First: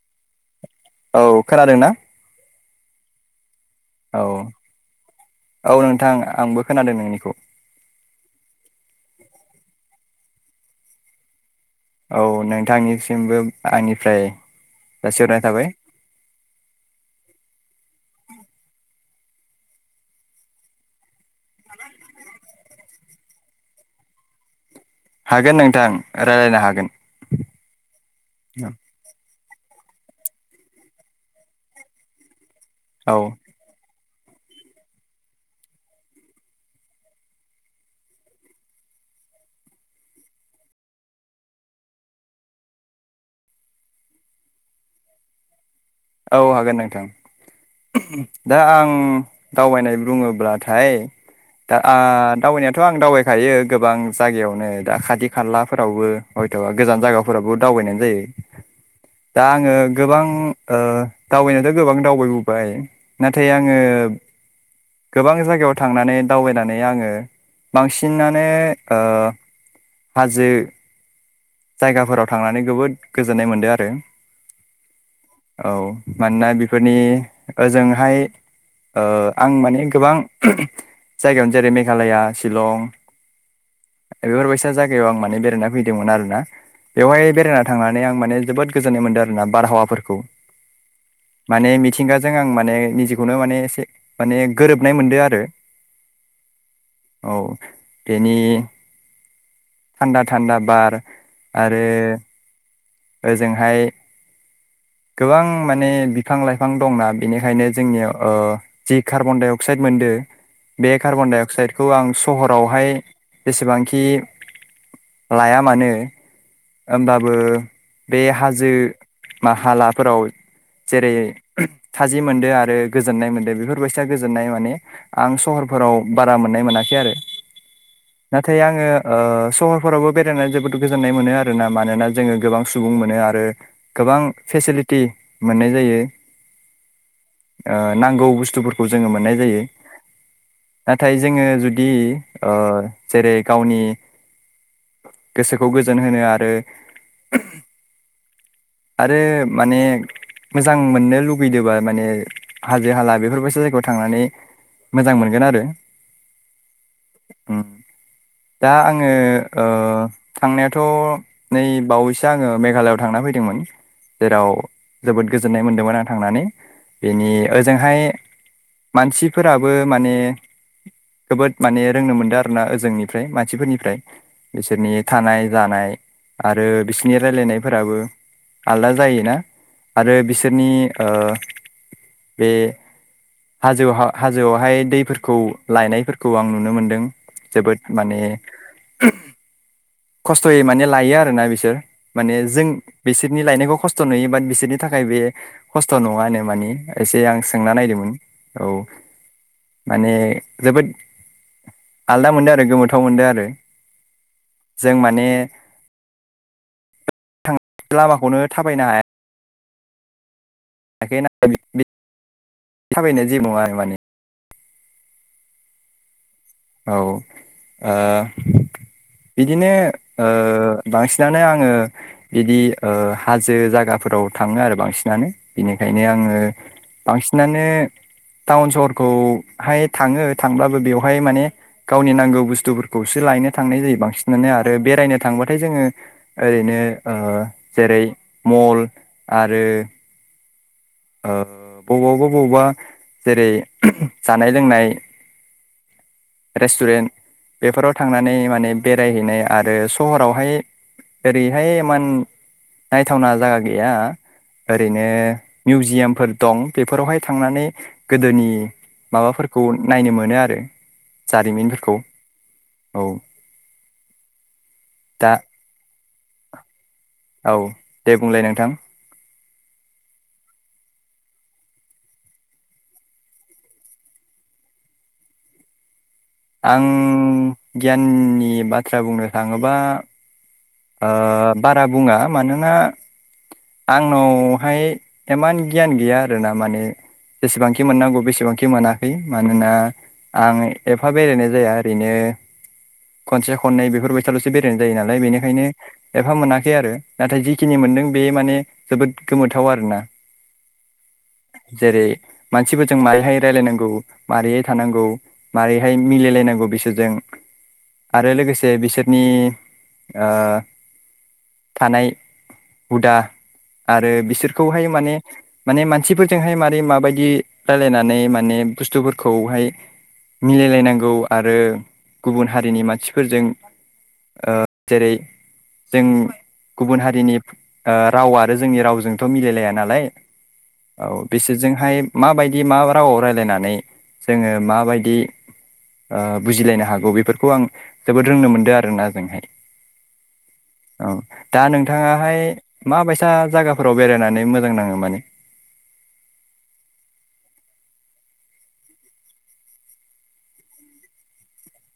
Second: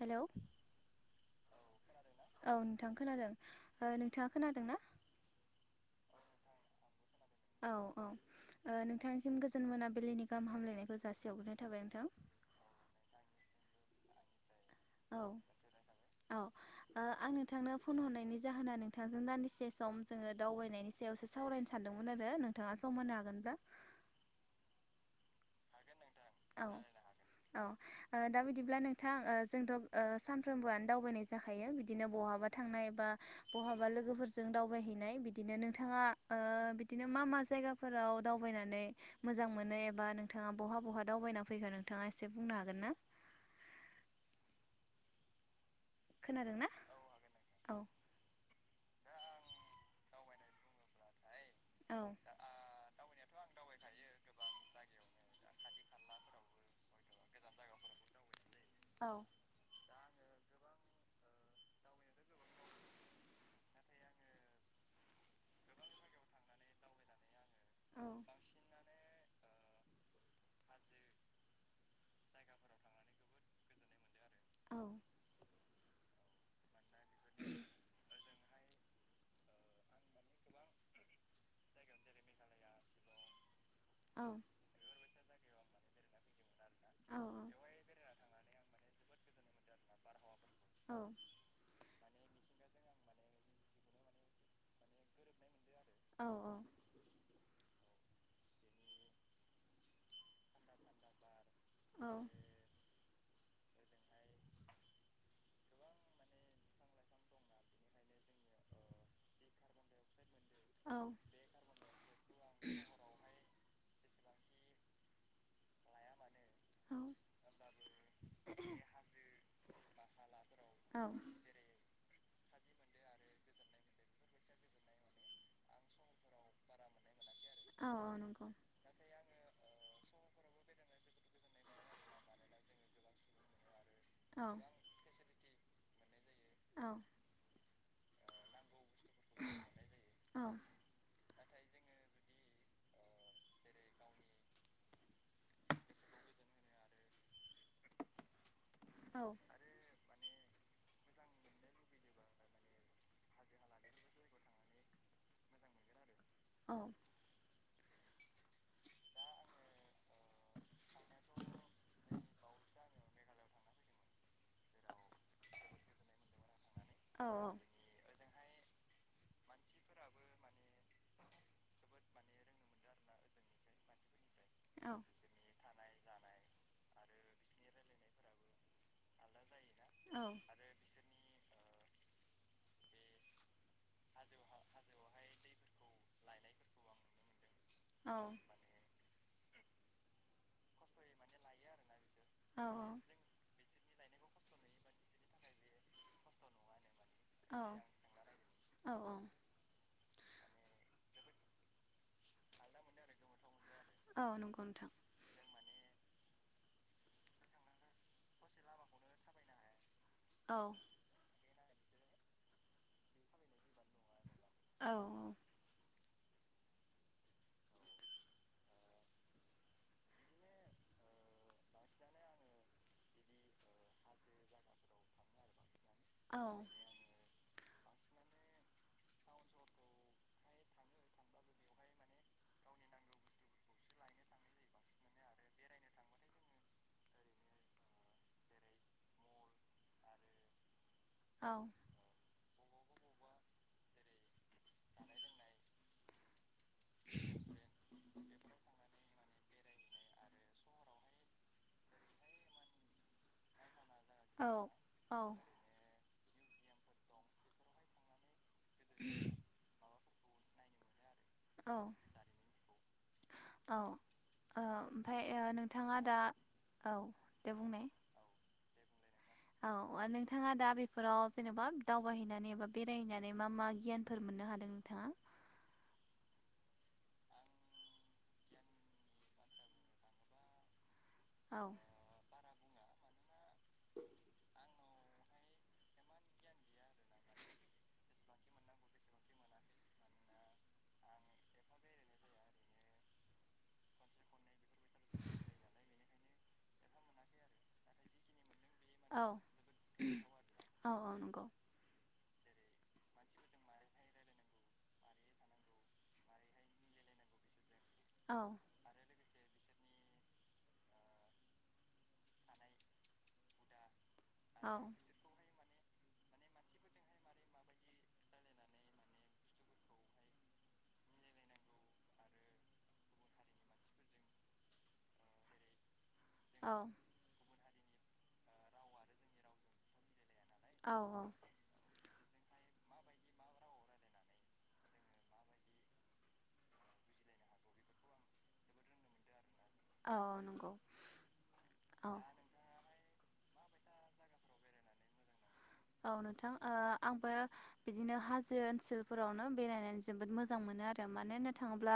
Hello औ खोनादों ना थां खोनादों ओ औ नोंथाङा खोनादों ना औ नोंथां आंबो खोनादों नोंनिखौ औ औ ओ नोंथांनिसिम गोजोन मोनाबिलिनि गाहाम हामलायनायखौ जासिहरग्रोनाय थाबाय नोंथां औ नोंथांनिसिमबो आंनिफ्राय औ जासिहरनाय थाबाय औ आं नोंथांनो फन हरनायनि जाहोना नों नोंथांजों दानदिसे सम जोङो दावबायनायनि सायावसो सावरायनो सानदोंमोन आरो नोंथाङा सम होनो हागोनब्ला [inaudible] हागोन नोंथां रायलायनो औ हागोन औ दा बिदिब्ला नोंथां जोंथ' ओ सानफ्रोमबोआनो दावबायनाय जाखायो बिदिनो बहाबा थांनाय बा औ बहाबा लोगो फोरजों दावबायहैनाय बिदिनो नोंथाङा ओ बिदिनो मा मा जायगाफोराव दावबायनानै मोजां मोनो एबा नोंथाङा बहा बहा दावबायना फैखो नोंथाङा इसे बुंनो हागोन ना औ खोनादों ना हागोन नोंथां औ दा आं दावबायनाय बुङोब्लाथाय दा औ आ दावबायनायाथ' आं दावबाय खायो गोबां जायगायावनो दा खाथि खालाफोरावबो हयथबा गोजान जायगाफोरावबो दावबायनायानो जायो। औ दा आङो गोबां ओ दावबायनायाथ' गोबां दावबायबो बाय नाथाय आङो गोबां जायगायाव थांनानै दावबायनानै आङो बांसिनानो ओ हाजो जायगाफोराव थांनानै जोबोद गोजोननाय मोनदो आरो औ मानोना बेफोरनि ओजोंहाय ओ आं माने गोबां जायगायावनो जेरै मेघालया चिलं [inaudible] बेफोरबायसा जायगायाव आं माने बेरायना फैदोंमोन आरो ना औ बेवहाय बेरायना थांनानै आं माने जोबोद गोजोननाय मोन्दों आरोना बारहावाफोरखौ माने मिथिंगाजों आं माने निजिखौनो माने एसे माने गोरोबनाय मोनदो आरो औ औ बेनि थान्दा थान्दा बार आरो गोजोननाय मोनदों आरोना बारहावाफोरखौ औ ओजोंहाय [inaudible] गोबां माने बिफां लाइफां दंना बेनिखायनो जोंनियाव ओ जि कार्बन डाइ अक्साइड मोनदो औ बे औ कार्बन डाइ अक्साइडखौ आं सहरावहाय जेसेबांखि लाया मानो ओमबाबो बे हाजो बा हालाफोराव औ जेरै थाजिम मोनदो आरो गोजोननाय मोन्दो बेफोरबायसा गोजोननाय माने आं सहरफोराव बारा मोननाय मोनाखै आरो औ नंगौ नाथाय आङो ओ सहर फोरावबो बेरायनानै जोबोद गोजोननाय मोनो आरोना मानोना जोङो गोबां सुबुं मोनो आरो गोबां औ फेसिलिटि मोननाय जायो औ ओ नांगौ बुस्थुफोरखौ जोङो मोननाय जायो औ नाथाय जोङो जुदि ओ जेरै गावनि गोसोखौ गोजोन होनो आरो औ आरो माने मोजां मोननो लुगैदोंबा माने हाजो हाला बेफोरबायदि जायगायाव थांनानै मोजां मोनगोन आरो ओम [inaudible] दा आङो ओ थांनायाथ' नै बावैसो आङो मेघालयआव थांना फैदोंमोन। जेराव जोबोद गोजोननाय मोनदोंमोन आं थांनानै बेनि ओजोंहाय मानसिफोराबो माने जोबोद माने ओ रोंनो मोनदों आरो ना ओजोंनिफ्राय मानसिफोरनिफ्राय। बिसोरनि थानाय जानाय आरो बिसोरनि रायलायनायफोराबो आलदा जायोना आरो बिसोरनि ओ बे हाजौहा हाजोआवहाय दैफोरखौ लायनायफोरखौ आं नुनो मोनदों जोबोद माने खस्थयै माने लायो आरो ना बिसोर माने जों बेसे थायनायखौ खस्थ' नुयो बाट बिसोरनि थाखाय बे खस्थ' नङानो मानि एसे आं औ सोंना नायदोंमोन। औ आलदा मोनदों आरो गोमोथाव मोनदों आरो औ नंगौ नोंथां। जों माने थां लामाखौनो थाबायनो हाया औ नाखै न थाबायनाय जे नङा माने औ औ आ बिदिनो ओ बांसिनानो आङो बिदि ओ हाजो जायगा फोराव थाङो आरो बांसिनानो बिनिखायनो आङो औ बांसिन माने टाउन सहरखौहाय थाङो थांब्लाबो बेवहाय माने गावनि नांगौ बुस्थुफोरखौसो लायनो थांनाय जायो बांसिनानो आरो बेरायनो थांबाथाय जोङो ओरै बिदिनो ओ जेरै मल आरो औ बबावबा बबावबा जेरै जानाय लोंनाय रेस्टुरेन्ट बेफोराव थांनानै माने बेरायहैनाय आरो सहरावहाय ओरैहाय इमान नायथावना औ जायगा गैया ओरैनो मिउजियामफोर दं बेफोरावहाय थांनानै गोदोनि माबाफोरखौ नायनो मोनो आरो औ जारिमिनफोरखौ औ औ ओ ओमफ्राय दा नोंथाङा दा औ दे औ बुंनाय दे बुंलाय नोंथां। औ नोंथाङा दा बेफोराव जेनेबा दावबायहैनानै एबा बेरायहैनानै मा मा गियानफोर मोन मोननो हादों नोंथाङा आं गियाननि बाथ्रा बुंनो थाङोबा ओ बारा बुङा मानोना ा [inaudible] आंनावहाय इमान गियान गैया आर ना माने जेसेबांखि मोननांगौ बेसेबांखि मोनाखै मानोना आं एफा बेरायनाय जाया ओरैनो खनसे खननै बेफोरबायसालसो बेरायनाय जायो नालाय बेनिखायनो एफा मोनाखै आरो नाथाय जिखिनि मोन मोनदों बे माने जोबोद औ गोमोथाव आरोना औ नंगौ जेरै मानसिफोरजों मारोरैहाय रायलायनांगौ माबारैहाय थानांगौ मारै बेहाय मिलायलायनांगौ बिसोरजों आरो औ लोगोसे बिसोरनि ओ थानाय हुदा आरो औ बिसोरखौहाय माने माने मानसिफोरजोंहाय मारै माबायदि रायलायनानै माने बुस्थुफोरखौहाय मिलायलायनांगौ आरो गुबुन हारिनि मानसिफोरजों ओ जेरै जों गुबुन हारिनि ओ राव आरो जोंनि रावजोंथ' मिलायलाया नालाय औ बिसोरजोंहाय माबायदि मा रावआव रायलायनानै जोङो माबायदि ओ बुजिलायनो हागौ बेफोरखौ आं जोबोद रोंनो मोनदों आरोना ओजोंहाय। औ नंगौ औ दा औ नोंथाङाहाय माबायसा सा जायगाफोराव बेरायनानै मोजां नाङो माने? औ नोंथां ओ आंबो बिदिनो हाजो ओनसोलफोरावनो बेरायनानै जोबोद मोजां मोन मोनो आरो मानो होननो थाङोब्ला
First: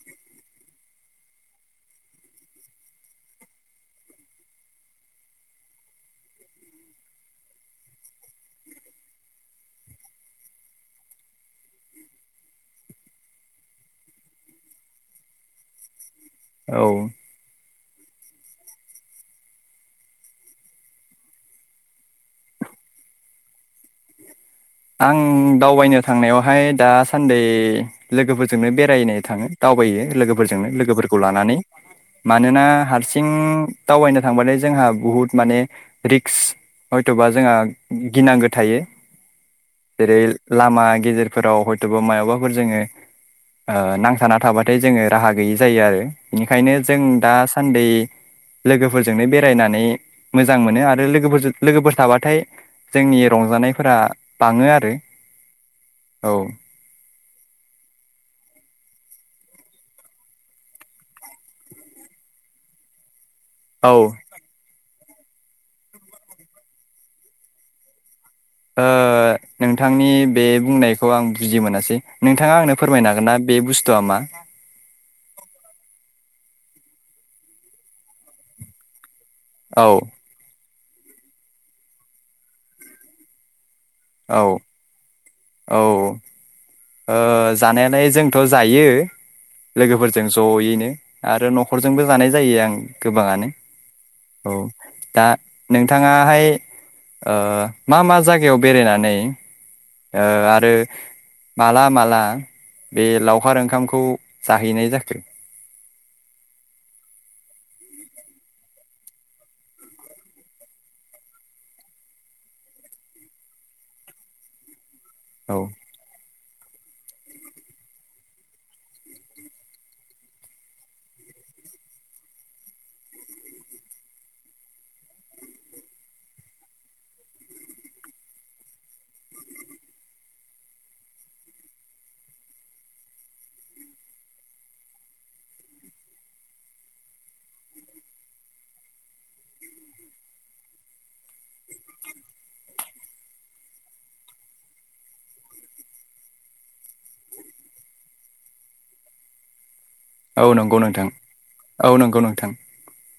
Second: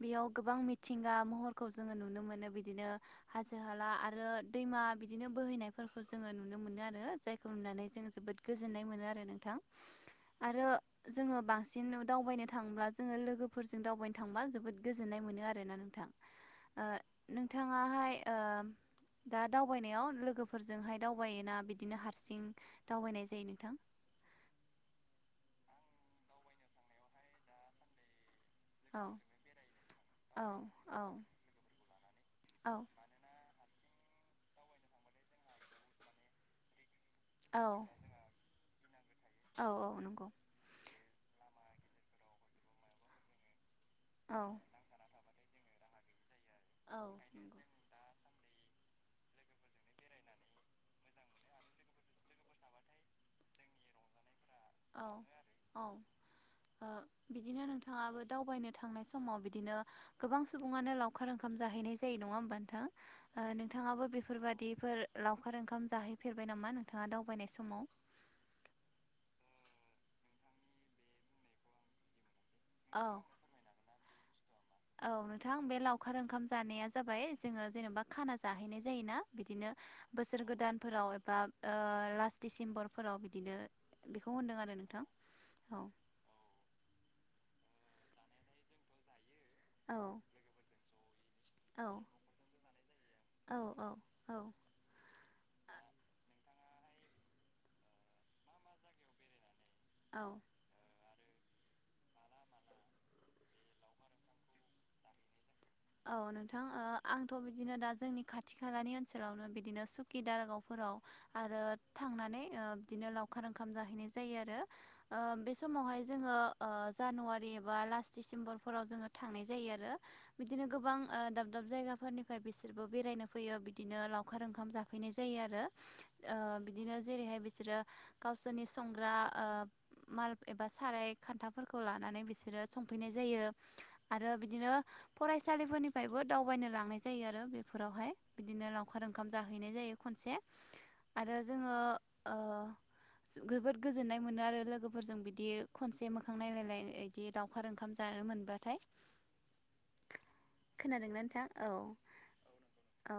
बेयाव गोबां मिथिंगा महरखौ जोङो नुनो मोनो बिदिनो हाजो हाला आरो दैमा बिदिनो बोहैनायफोरखौ जोङो नुनो मोनो आरो जायखौ नुनानै जों जोबोद गोजोननाय मोनो आरो नोंथां आरो जोङो बांसिन दावबायनो थांब्ला जोङो लोगोफोरजों दावबायनो थांबा जोबोद गोजोननाय मोनो आरोना नोंथां ओ औ नोंथाहाय ओ दा दावबायनायाव लोगोफोरजोंहाय दावबायोना बिदिनो हारसिं दावबायनाय जायो नोंथां? आं दावबायनो थांनायावहाय दासान्दि लोगोफोर जोंनो औ बेरायनो थाङो दावबायो औ लोगोफोरजोंनो लोगोफोरखौ लानानै मानोना औ हारसिं दावबायनो थांबालाय जोंहा बुहुद माने रिक्स हयथ'बा जोंहा औ गिनांगौ थायो। औ जेरै नंगौ लामा गेजेरफोराव हयथ'बा मायावबाफोर जोङो ओ नांथाना औ थाबाथाय जोङो राहा गैयै जायो आरो इनिखायनो जों दासान्दि नंगौ लोगोफोरजोंनो बेरायनानै मोजां मोनो आरो लोगोफोरजों लोगोफोर थाबाथाय जोंनि रंजानायफोरा बाङो आरो औ औ ओ औ बिदिनो नोंथाङाबो दावबायनो थांनाय समाव बिदिनो गोबां सुबुङानो लावखार ओंखाम जाहैनाय जायो। नङा होनबा नोंथां ओ औ नोंथांआबो बेफोर बादि बेफोर लावखार ओंखाम जाहैफेरबाय नामा नोंथाङा दावबायनाय समाव? ओ नोंथांनि बे बुंनायखौ आं बुजि मोनासै नोंथाङा आंनो औ फोरमायनो हागोन ना बे बुस्थुआ मा? औ नोंथां बे लावखार ओंखाम जानाया जाबाय जोङो जेनेबा खाना जाहैनाय जायोना बिदिनो औ बोसोर गोदानफोराव एबा ओ लास्ट डिसेम्बरफोराव बिदिनो बेखौ औ होनदों आरो नोंथां औ। ओ जानायालाय जोंथ' जायो। औ लोगोफोरजों ज'यैनो आरो औ न'खरजोंबो जानाय जायो आं गोबाङानो। औ औ दा नोंथाङाहाय ओ मा मा जायगायाव बेरायनानै औ ओ आरो माला माला बे लावखार ओंखामखौ जाहैनाय जाखो? औ नोंथां ओ आंथ' बिदिनो दा जोंनि खाथि खालानि ओनसोलावनो बिदिनो सुकि दारागावफोर गाव आरो थांनानै ओ बिदिनो लावखार ओंखाम जाहैनाय जायो आरो। ओ बे औ समावहाय जोङो ओ जानुवारि एबा लास्ट डिसेम्बरफोराव जोङो थांनाय जायो आरो। बिदिनो गोबां ओ दाब दाब जायगाफोरनिफ्राय बिसोरबो बेरायनो फैयो बिदिनो लावखार ओंखाम जाफैनाय जायो। बिदि आरो ओ बिदिनो जेरैहाय बिसोरो गावसोरनि संग्रा ओ माल एबा साराय खान्थाफोरखौ लानानै बिसोरो संफैनाय जायो आरो बिदिनो फरायसालिफोरनिफ्रायबो दावबायनो लांनाय जायो आरो बेफोरावहाय बिदिनो लावखार ओंखाम जाहैनाय जायो। मोनसे आरो जोङो ओ जो गोबोद गोजोननाय मोनो आरो लोगोफोरजों बिदि खनसे मोखां नायलायनाय इदि लावउखार ओंखाम जान ओ मोनबाथाय औ नंगौ नोंथां औ नंगौ नोंथां। औ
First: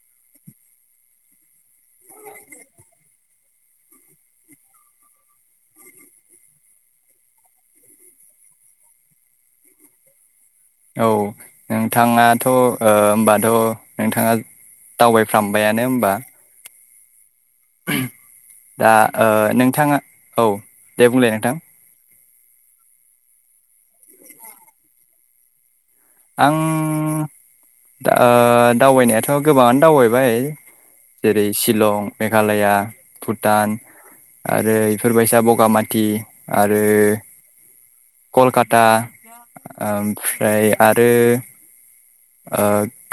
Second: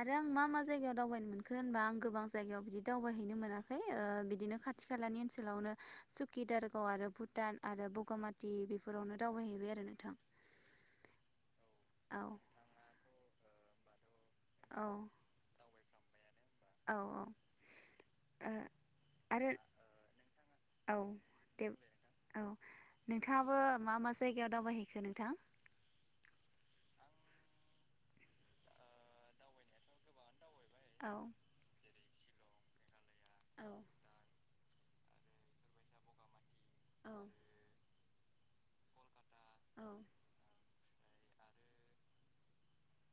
आरो आं मा मा जायगायाव दावबायनो मोनखो होनबा आं गोबां जायगायाव बिदि दावबायहैनो मोनाखै ओ बिदिनो खाथि खालानि ओनसोलावनो सुकि दारागाव आरो भुटान आरो बगामाथि बेफोरावनो दाव बायहैबाय आरो नोंथां औ औ नोंथाङाथ' होमबाथ' नोंथाङा औ दावबायफ्रामबयानो होमबा औ औ ओ दा आरो नोंथाङा औ दे बुंलाय नोंथां दे औ नोंथाङाबो मा मा जायगायाव दावबायहैखो नोंथां आं दावबायनायाथ' गोबाङानो दावबायबाय औ जेरै शिलं मेघालया औ भुटान आरो इफोरबायसा बगामाथि आरो कलकाता ओमफ्राय आरो ओ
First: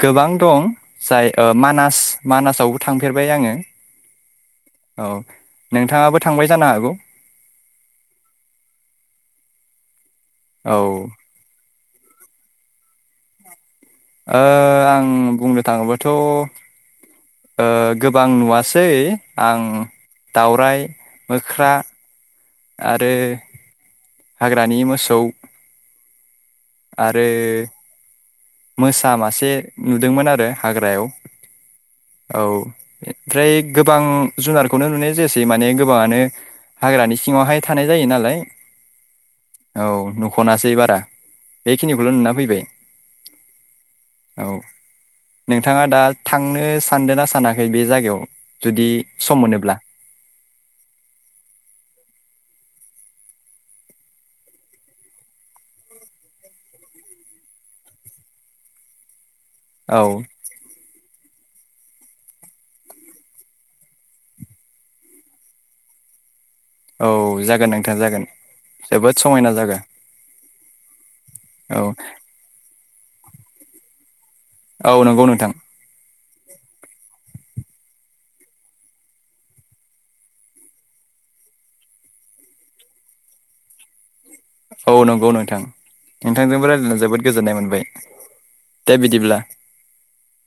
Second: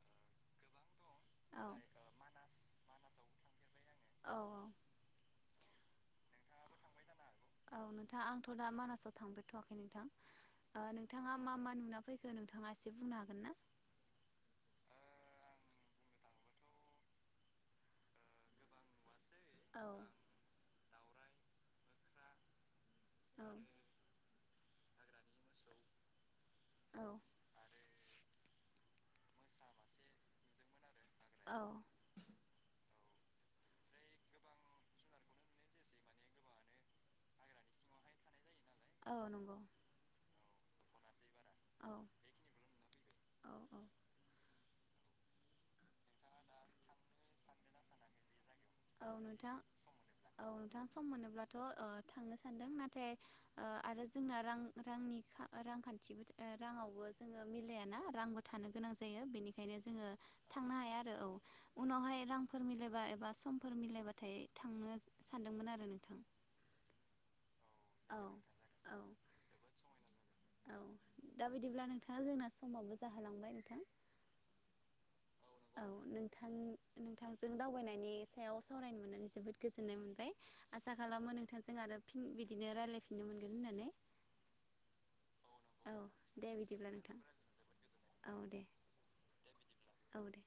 गोबां दं जाय ओ औ मानास मानासआवबो थांफेरबाय आंङो औ। औ नोंथाङाबो थांबाय जानो हागौ औ नोंथा आंथ' दा मानासाव थांफेरथ'वाखै नोंथां ओ नोंथाङा मा मा नुना फैखो नोंथाङा एसे बुंनो हागोन ना ओ आं बुंनो थाङोबाथ' ओ गोबां नुवासै आं औ दावरायाइ मोख्रा आरो हाग्रानि मोसौ औ आरो मोसा मासे नुदोंमोन आरो हाग्रायाव औ। औ ओमफ्राय गोबां जुनारखौनो नुनाय जायसै माने गोबाङानो हाग्रानि सिङावहाय थानाय जायो नालाय औ नंगौ औ नख'नासै बारा औ बेखिनिखौल' नुना फैबाय औ औ औ नोंथाङा दा थांनो सानदों ना सानाखै बे जायगायाव जुदि औ सम नोंथां मोनोब्ला औ नोंथां सम मोनोब्लाथ' थांनोसै सान्दों नाथाय आरो जोंना रां रांनि रांखान्थिबो राङावबो जोङो मिलायाना रांबो थानो गोनां जायो बेनिखाय बेखायनो औ जोंङो थांनो हाया आरो औ उनावहाय रांफोर मिलायबा एबा सम फोर मिलायबाथाय थांनो सानदोंमोन आरो नोंथां औ जागोन नोंथा औ जागोन औ जोबोद समायना जायगा औ दा औ बिदिब्ला नोंथां जोंना समावबो जाहोलांबाय नोंथां औ नंगौ नोंथां औ [inaudible] नोंथांजों दावबायनायनि सायाव सावरायनो मोननानै जोबोद गोजोननाय मोनबाय आसा खालामो नोंथांजों आरो फिन बिदिनो रायज्लायफिननो मोनगोन होननानै औ नंगौ नों नोंथां औ दे नोंथांजोंबो बिदिब्ला रायजल्लायनानै नोंथां जोबोद गोजोननाय मोनबाय दे बिदिब्ला। औ दे।